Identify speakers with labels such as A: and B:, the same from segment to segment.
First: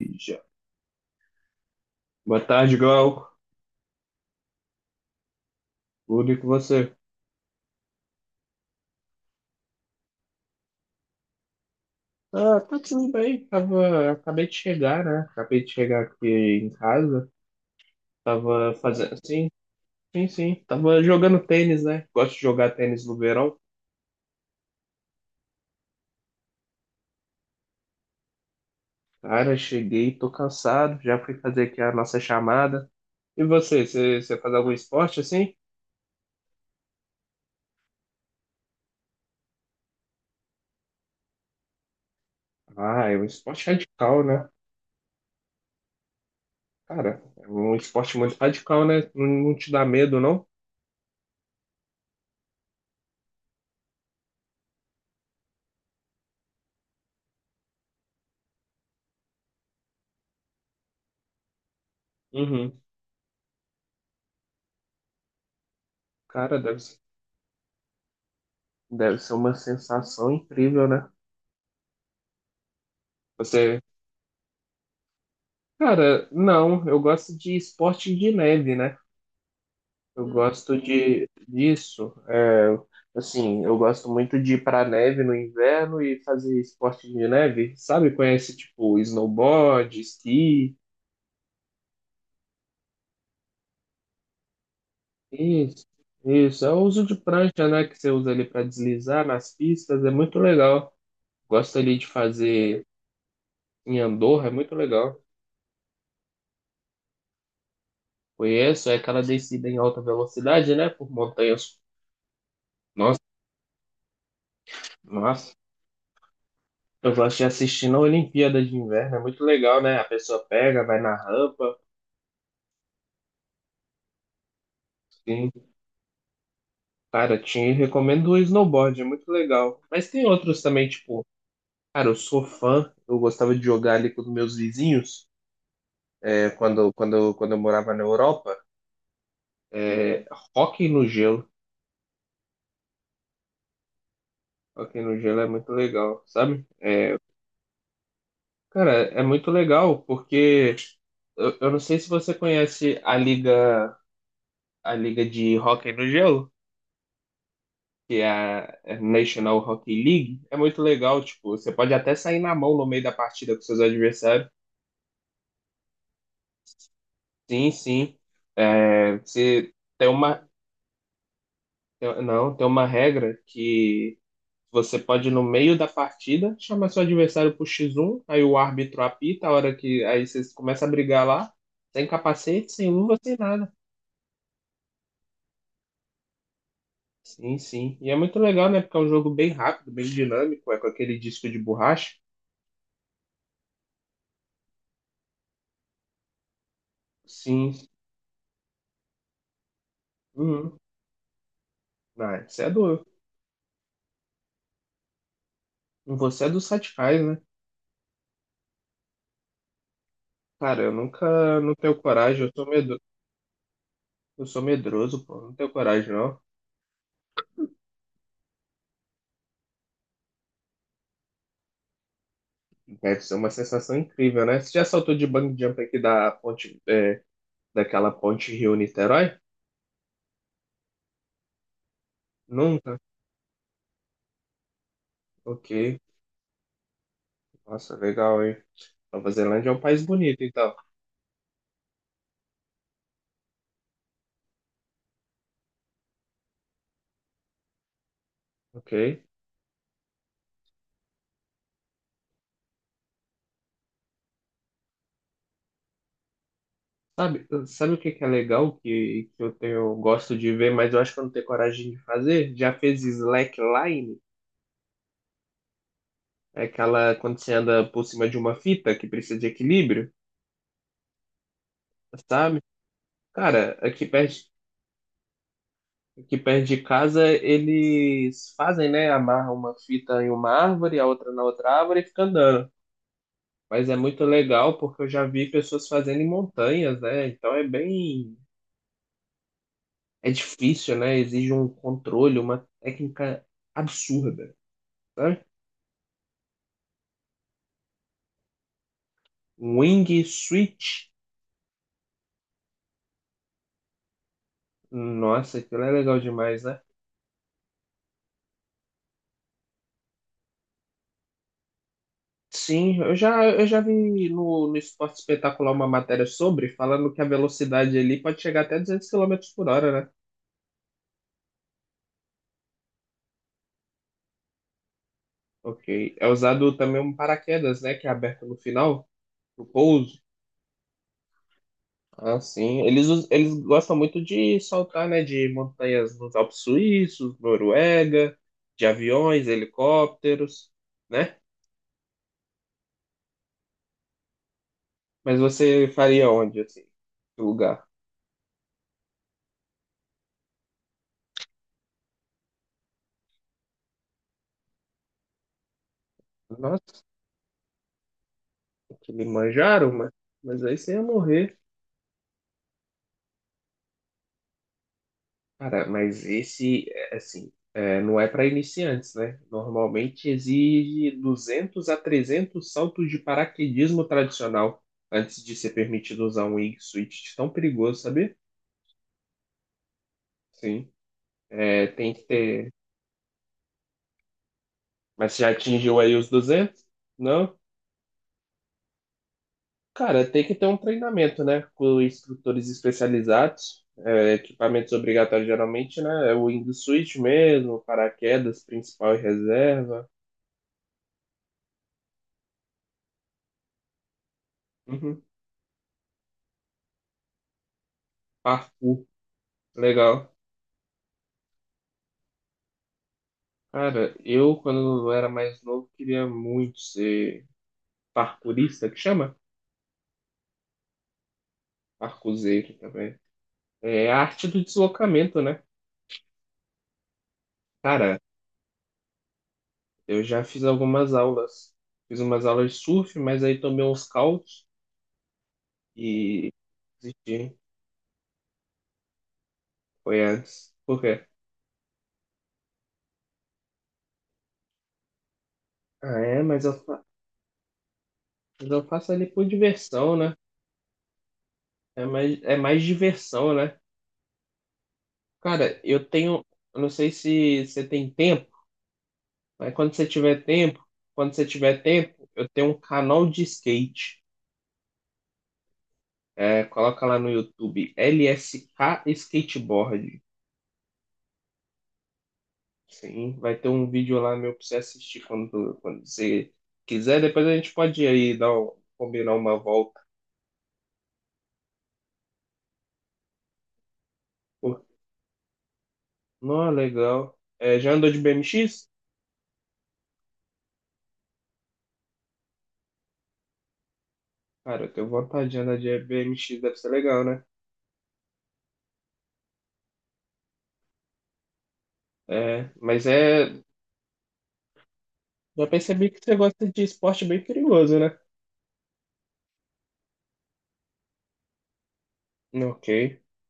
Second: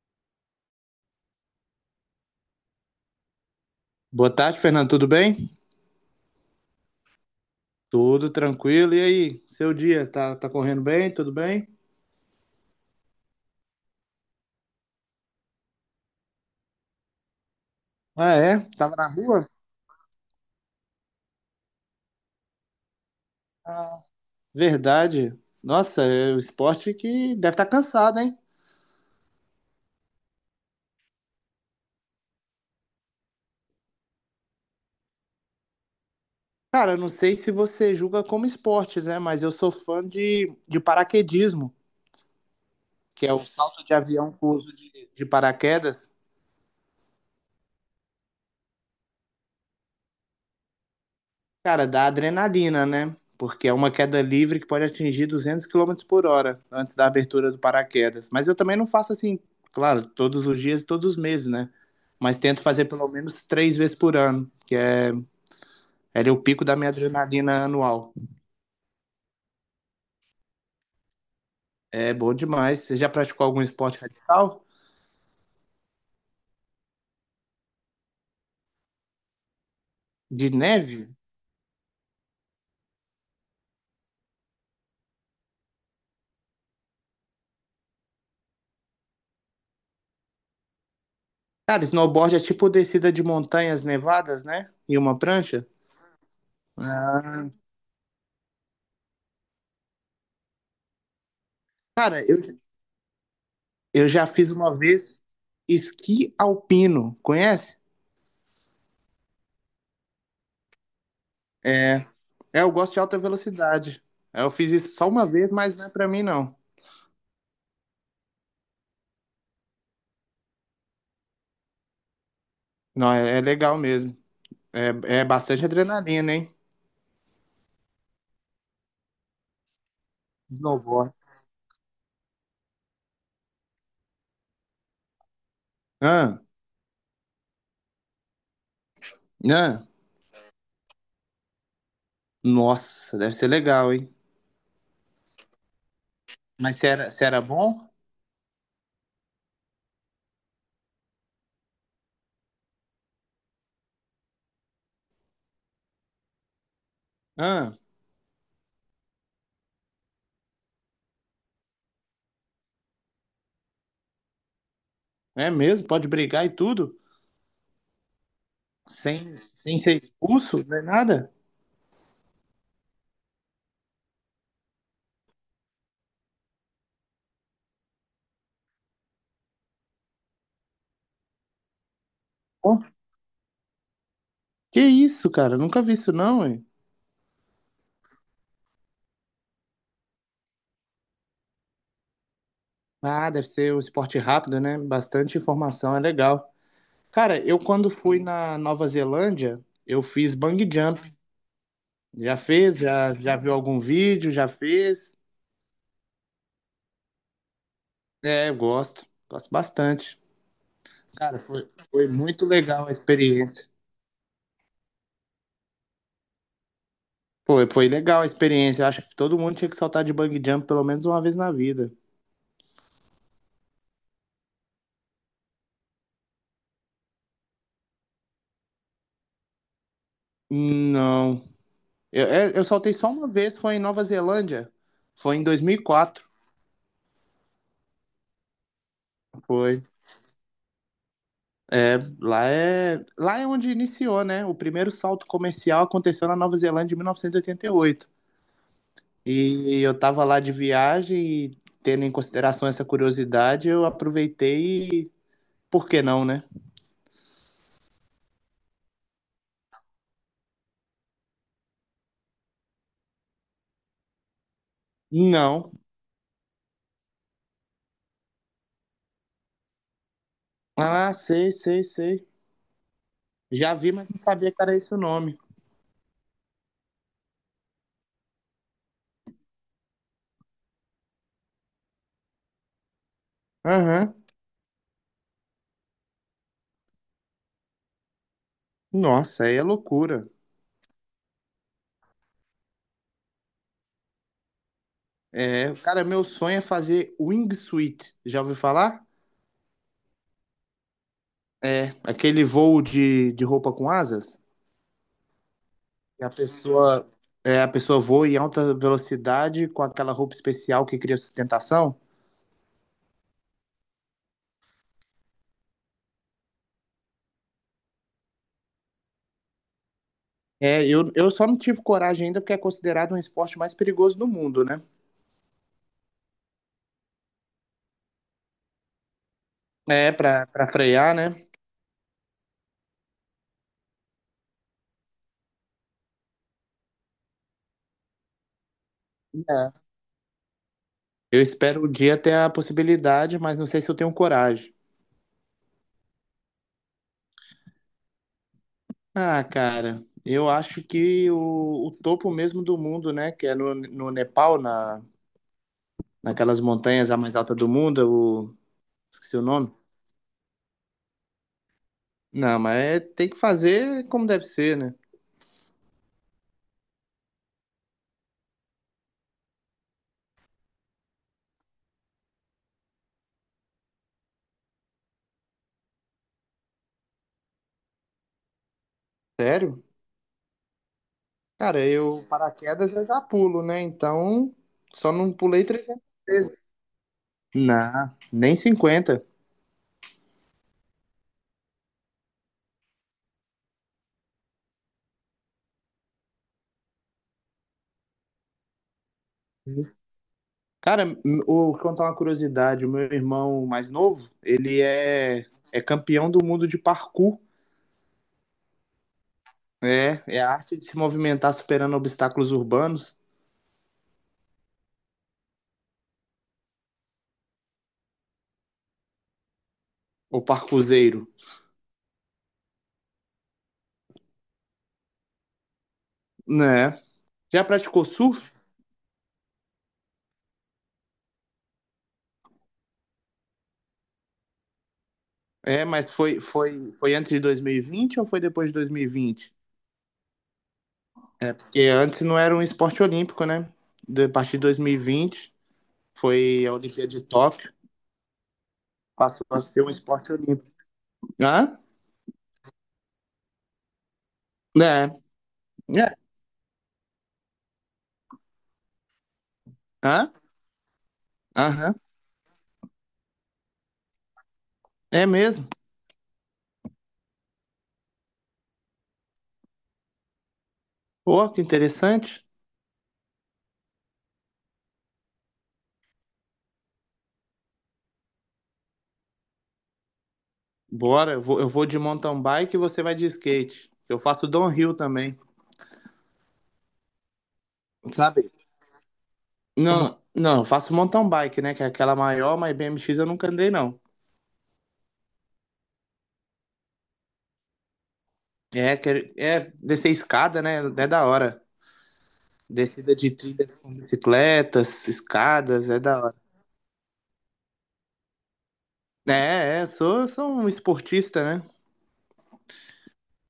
A: Já. Boa tarde, Glauco.
B: Boa tarde, Fernando. Tudo bem?
A: Tudo e com você?
B: Tudo tranquilo. E aí, seu dia? Tá correndo bem? Tudo bem?
A: Ah, tá tudo bem. Tava, acabei de chegar, né? Acabei de chegar aqui em casa.
B: Ah, é?
A: Tava
B: Tava na
A: fazendo.
B: rua?
A: Sim, sim, sim. Tava jogando tênis, né? Gosto de jogar tênis no verão.
B: Verdade. Nossa, é o esporte que deve estar cansado, hein?
A: Cara, cheguei, tô cansado. Já fui fazer aqui a nossa chamada. E você faz algum esporte assim?
B: Cara, eu não sei se você julga como esportes, né? Mas eu sou fã de paraquedismo,
A: Ah, é um
B: que é o
A: esporte
B: salto de
A: radical,
B: avião
A: né?
B: com uso de paraquedas.
A: Cara, é um esporte muito radical, né? Não, não te dá medo, não?
B: Cara, dá adrenalina, né? Porque é uma queda livre que pode atingir 200 quilômetros por hora antes da abertura do paraquedas. Mas eu também não faço assim, claro, todos os dias e todos os meses, né? Mas tento
A: Uhum.
B: fazer pelo menos três vezes por ano, é o
A: Cara,
B: pico da
A: deve,
B: minha
A: ser-
B: adrenalina anual.
A: deve ser uma sensação incrível, né?
B: É bom demais. Você já praticou algum
A: Você,
B: esporte radical?
A: cara, não, eu gosto de esporte de neve, né? Eu
B: De
A: gosto
B: neve?
A: de disso. É, assim, eu gosto muito de ir pra neve no inverno e fazer esporte de neve, sabe? Conhece tipo snowboard, esqui,
B: Cara, snowboard é tipo descida de montanhas nevadas, né? E uma prancha?
A: isso, isso. É o uso de
B: Ah,
A: prancha, né? Que você usa ali pra deslizar nas pistas, é muito legal. Gosto ali de
B: cara, eu,
A: fazer em
B: eu já
A: Andorra, é
B: fiz
A: muito
B: uma
A: legal.
B: vez esqui alpino, conhece?
A: Conheço, é aquela descida em alta velocidade, né? Por montanhas.
B: É, eu gosto de alta
A: Nossa,
B: velocidade. É, eu fiz isso só uma vez,
A: nossa.
B: mas não é pra mim, não.
A: Eu gosto de assistir na Olimpíada de Inverno, é muito legal, né? A pessoa pega, vai na rampa.
B: Não, é, é legal mesmo. É, é
A: Sim,
B: bastante adrenalina, hein?
A: cara, te recomendo o snowboard, é muito legal. Mas tem outros também,
B: Snowboard.
A: tipo, cara, eu sou fã, eu gostava de jogar ali com os meus vizinhos,
B: Ah,
A: é, quando eu morava na Europa.
B: ah,
A: É, hóquei no gelo.
B: nossa, deve ser legal, hein?
A: Hóquei no gelo é muito legal, sabe?
B: Mas se era,
A: É,
B: se era bom?
A: cara, é muito legal porque eu não sei se você conhece a liga de hóquei no gelo.
B: Ah,
A: Que é a é National Hockey League, é muito legal, tipo, você pode até sair na mão no meio da partida com seus adversários.
B: é mesmo? Pode brigar e tudo?
A: Sim, sim. É,
B: Sem,
A: você
B: sem ser
A: tem uma,
B: expulso? Não é nada?
A: não, tem uma regra que você pode no meio da partida chamar seu adversário pro X1, aí o árbitro apita a hora que aí vocês começam a brigar lá, sem capacete,
B: Pô,
A: sem luva, sem nada.
B: que isso, cara? Nunca vi isso, não, hein?
A: Sim, sim. E é muito legal, né? Porque é um jogo bem rápido, bem dinâmico, é com aquele disco de borracha.
B: Ah, deve ser um esporte rápido, né? Bastante informação, é legal. Cara, eu
A: Sim.
B: quando fui na Nova Zelândia, eu fiz bungee
A: Uhum.
B: jump. Já
A: Ah, isso é
B: fez?
A: doido.
B: Já viu algum vídeo? Já fez?
A: Você é dos radicais, né?
B: É, eu gosto. Gosto bastante.
A: Cara, eu
B: Cara,
A: nunca
B: foi,
A: não tenho
B: foi
A: coragem,
B: muito
A: eu sou
B: legal a
A: medo,
B: experiência.
A: eu sou medroso, pô, não tenho coragem, não.
B: Foi legal a experiência. Eu acho que todo mundo tinha que saltar de bungee jump pelo menos uma vez na vida.
A: Deve ser uma sensação incrível, né? Você já saltou de bungee jump aqui da ponte, daquela ponte Rio-Niterói?
B: Não. Eu, é, eu saltei
A: Nunca?
B: só uma vez, foi em Nova Zelândia. Foi em
A: Ok.
B: 2004.
A: Nossa, legal, hein? Nova Zelândia é um
B: Foi.
A: país bonito, então.
B: É, lá é onde iniciou, né? O primeiro salto comercial aconteceu na Nova Zelândia em 1988.
A: Ok.
B: E eu tava lá de viagem e tendo em consideração essa curiosidade, eu aproveitei e por que não, né?
A: Sabe o que que é legal que eu gosto de ver, mas eu acho que eu não tenho coragem de fazer? Já fez slackline?
B: Não.
A: É aquela quando você anda por cima de uma fita que precisa de equilíbrio,
B: Ah, sei, sei, sei.
A: sabe? Cara,
B: Já vi,
A: aqui
B: mas não
A: perto,
B: sabia que era esse o nome.
A: aqui perto de casa eles fazem, né? Amarram uma fita em uma árvore, a outra na outra árvore e fica andando. Mas é
B: Aham.
A: muito legal porque eu já vi pessoas fazendo em montanhas, né? Então é bem.
B: Nossa, aí é loucura.
A: É difícil, né? Exige um controle, uma técnica absurda, sabe?
B: É, cara, meu sonho é fazer wingsuit. Já ouviu falar?
A: Um Wing Switch.
B: É, aquele voo de roupa com asas?
A: Nossa, aquilo é legal
B: E a
A: demais, né?
B: pessoa, é, a pessoa voa em alta velocidade com aquela roupa especial que cria sustentação?
A: Sim, eu já vi no Esporte Espetacular uma matéria sobre, falando que a velocidade ali pode chegar até 200 km/h, né?
B: É, eu só não tive coragem ainda porque é considerado um esporte mais perigoso do mundo, né?
A: Ok. É usado também um paraquedas, né? Que é aberto no final, no
B: É,
A: pouso.
B: pra frear, né?
A: Ah, sim. Eles gostam muito de saltar, né? De montanhas nos Alpes Suíços, Noruega, de aviões,
B: É.
A: helicópteros, né?
B: Eu espero o dia ter a possibilidade, mas não sei se eu tenho coragem.
A: Mas você faria onde, assim? Que lugar?
B: Ah, cara, eu acho que o topo mesmo do mundo, né? Que é no, no Nepal, na, naquelas
A: Nossa,
B: montanhas a mais alta do mundo, o...
A: que lhe
B: esqueci o nome.
A: manjaram, mas aí você ia morrer.
B: Não, mas é- tem que fazer como deve ser, né?
A: Cara, mas esse, é, assim, é, não é para iniciantes, né? Normalmente exige 200 a 300 saltos de paraquedismo tradicional antes de ser permitido usar um Wingsuit tão perigoso, sabe?
B: Sério?
A: Sim,
B: Cara,
A: é, tem que
B: eu
A: ter.
B: paraquedas eu já pulo, né? Então, só
A: Mas
B: não
A: você já
B: pulei
A: atingiu
B: 300
A: aí os
B: vezes.
A: 200? Não?
B: Não, nem cinquenta.
A: Cara, tem que ter um treinamento, né? Com instrutores especializados, é, equipamentos obrigatórios geralmente, né? É o wingsuit mesmo, paraquedas principal e reserva.
B: Cara, m- o- vou contar uma curiosidade. O meu irmão mais novo, ele
A: Uhum.
B: é, é campeão do mundo de parkour.
A: Parkour,
B: É,
A: legal.
B: é a arte de se movimentar superando obstáculos urbanos,
A: Cara, quando eu era mais novo, queria muito ser parkourista, que chama?
B: o parkourzeiro.
A: Parkourzeiro também. É a arte do deslocamento, né?
B: Né? Já praticou
A: Cara,
B: surf?
A: eu já fiz algumas aulas. Fiz umas aulas de surf, mas aí tomei uns caldos
B: É, mas foi,
A: e
B: foi, foi antes de
A: desisti.
B: 2020 ou foi depois de 2020?
A: Foi antes. Por quê?
B: É, porque antes não era um esporte olímpico, né? De- A partir de 2020
A: Ah, é, mas
B: foi
A: eu,
B: a
A: fa-
B: Olimpíada de Tóquio,
A: mas eu faço ali por
B: passou a ser um
A: diversão,
B: esporte
A: né?
B: olímpico. Hã?
A: É mais diversão, né?
B: É,
A: Cara, eu
B: é,
A: tenho. Eu não sei se você tem tempo. Mas quando você
B: hã?
A: tiver tempo, quando você tiver
B: Aham.
A: tempo, eu tenho um canal de skate.
B: É mesmo.
A: É, coloca lá no YouTube, LSK Skateboard.
B: Pô, que interessante.
A: Sim, vai ter um vídeo lá meu pra você assistir quando você quiser. Depois a gente pode ir aí combinar uma volta.
B: Bora, eu vou de mountain bike e você vai de skate. Eu faço
A: Pô,
B: downhill também,
A: não, legal. É, já andou de
B: sabe?
A: BMX?
B: Não, não, eu faço mountain bike, né? Que é aquela maior, mas BMX eu nunca andei, não.
A: Cara, eu tenho vontade de andar de BMX, deve ser legal, né?
B: É, que- é descer escada, né? É da hora.
A: É, mas
B: Descida de
A: é.
B: trilhas com bicicletas,
A: Já
B: escadas, é
A: percebi que
B: da hora.
A: você gosta de esporte bem perigoso, né?
B: Sou um esportista, né?
A: Ok.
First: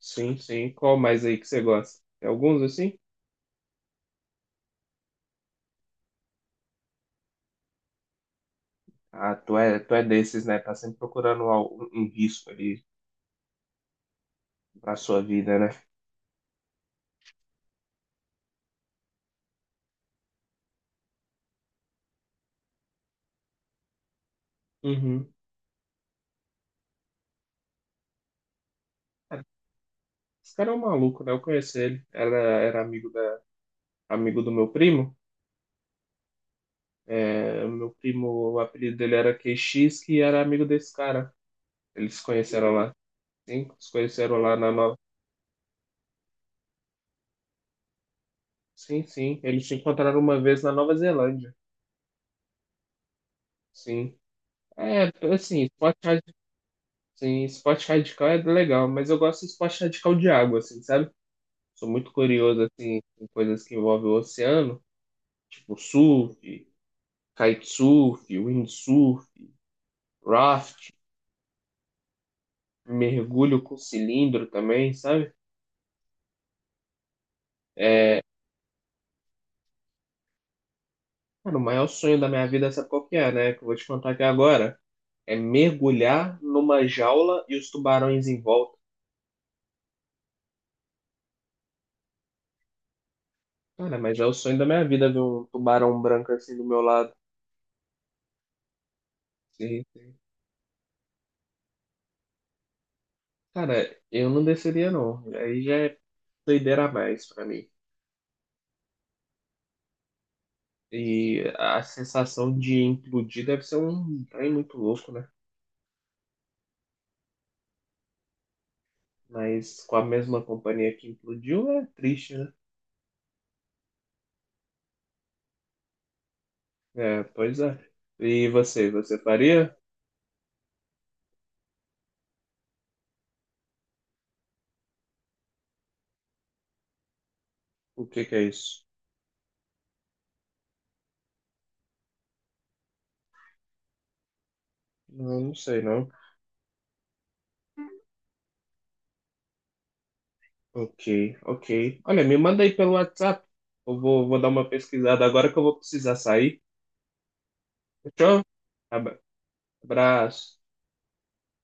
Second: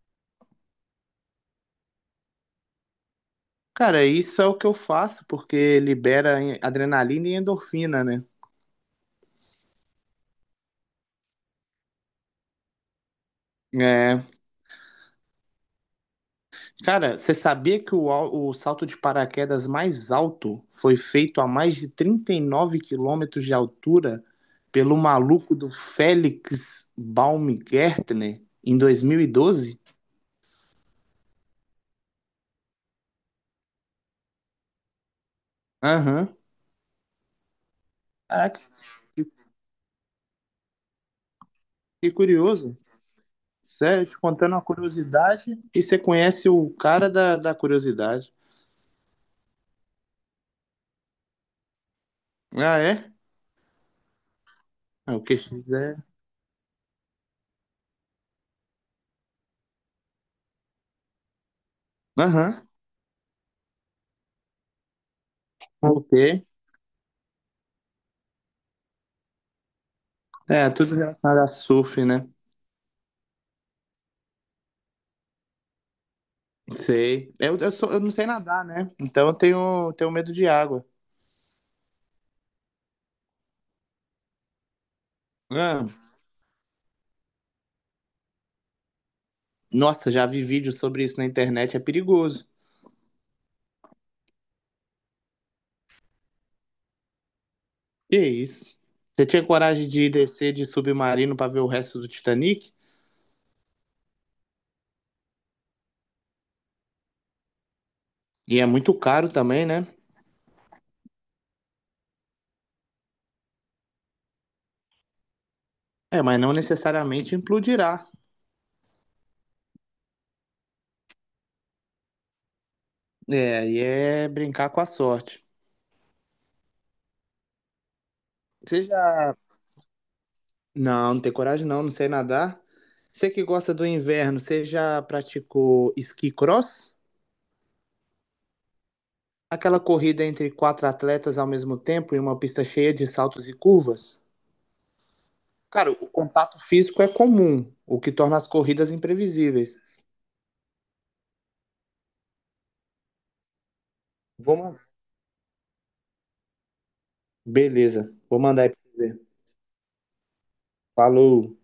A: Sim, sim. Qual mais aí que você gosta? Tem alguns assim?
B: Cara, isso é o que eu faço, porque libera em- adrenalina e endorfina, né?
A: Ah, tu é desses, né? Tá sempre procurando um risco ali
B: É.
A: pra sua vida, né?
B: Cara, você sabia que o salto de paraquedas mais alto foi feito a mais de 39 quilômetros de altura pelo
A: Uhum.
B: maluco do Felix Baumgärtner em
A: É,
B: 2012?
A: esse cara é um maluco, né? Eu conheci ele. Era amigo do meu primo.
B: Aham.
A: É, o meu primo, o
B: Caraca,
A: apelido dele
B: que,
A: era QX, que era amigo desse cara.
B: que
A: Eles se conheceram
B: curioso.
A: lá. Sim, se
B: Sério, te
A: conheceram
B: contando
A: lá
B: uma
A: na Nova.
B: curiosidade e você conhece o cara da curiosidade.
A: Sim, sim. Eles se encontraram uma vez na Nova Zelândia.
B: Ah, é?
A: Sim. É,
B: Ah, o que
A: assim, pode
B: quiser.
A: Sim, esporte radical é legal, mas eu gosto de esporte radical de água, assim, sabe? Sou muito curioso,
B: Aham.
A: assim, em coisas que envolvem o oceano, tipo
B: Ok.
A: surf, kitesurf, windsurf,
B: É,
A: raft,
B: tudo relacionado a surf, né?
A: mergulho com cilindro também, sabe?
B: Sei. Sou- eu não sei nadar, né? Então eu tenho, tenho medo de água.
A: Cara, o maior sonho da minha vida, sabe qual que é, né? Que eu vou te contar aqui agora. É
B: Ah,
A: mergulhar numa jaula e os tubarões em volta.
B: nossa, já vi vídeos sobre isso na internet, é perigoso.
A: Cara, mas é o sonho da minha vida ver um tubarão branco assim do meu lado.
B: Que isso? Você tinha coragem de
A: Sim.
B: descer de submarino pra ver o resto do Titanic?
A: Cara, eu não desceria não. Aí já é doideira a mais pra mim.
B: E é muito caro também, né?
A: E a sensação de implodir deve ser um trem muito louco, né?
B: É, mas não necessariamente implodirá.
A: Mas com a mesma companhia que implodiu é triste, né?
B: É, e é brincar com a sorte.
A: É, pois é. E
B: Você
A: você
B: já.
A: faria?
B: Não, não tem coragem não, não sei nadar. Você que gosta do inverno, você já praticou esqui cross?
A: O que que é isso?
B: Aquela corrida entre quatro atletas ao mesmo tempo em uma pista cheia de saltos e curvas.
A: Não, não sei
B: Cara, o
A: não.
B: contato físico é comum, o que torna as corridas imprevisíveis.
A: Ok, ok. Olha, me manda aí pelo WhatsApp. Eu vou dar uma
B: Vamos.
A: pesquisada agora que eu vou precisar sair.
B: Beleza, vou
A: Fechou?
B: mandar aí pra você
A: Abra-
B: ver.
A: Abraço.
B: Falou.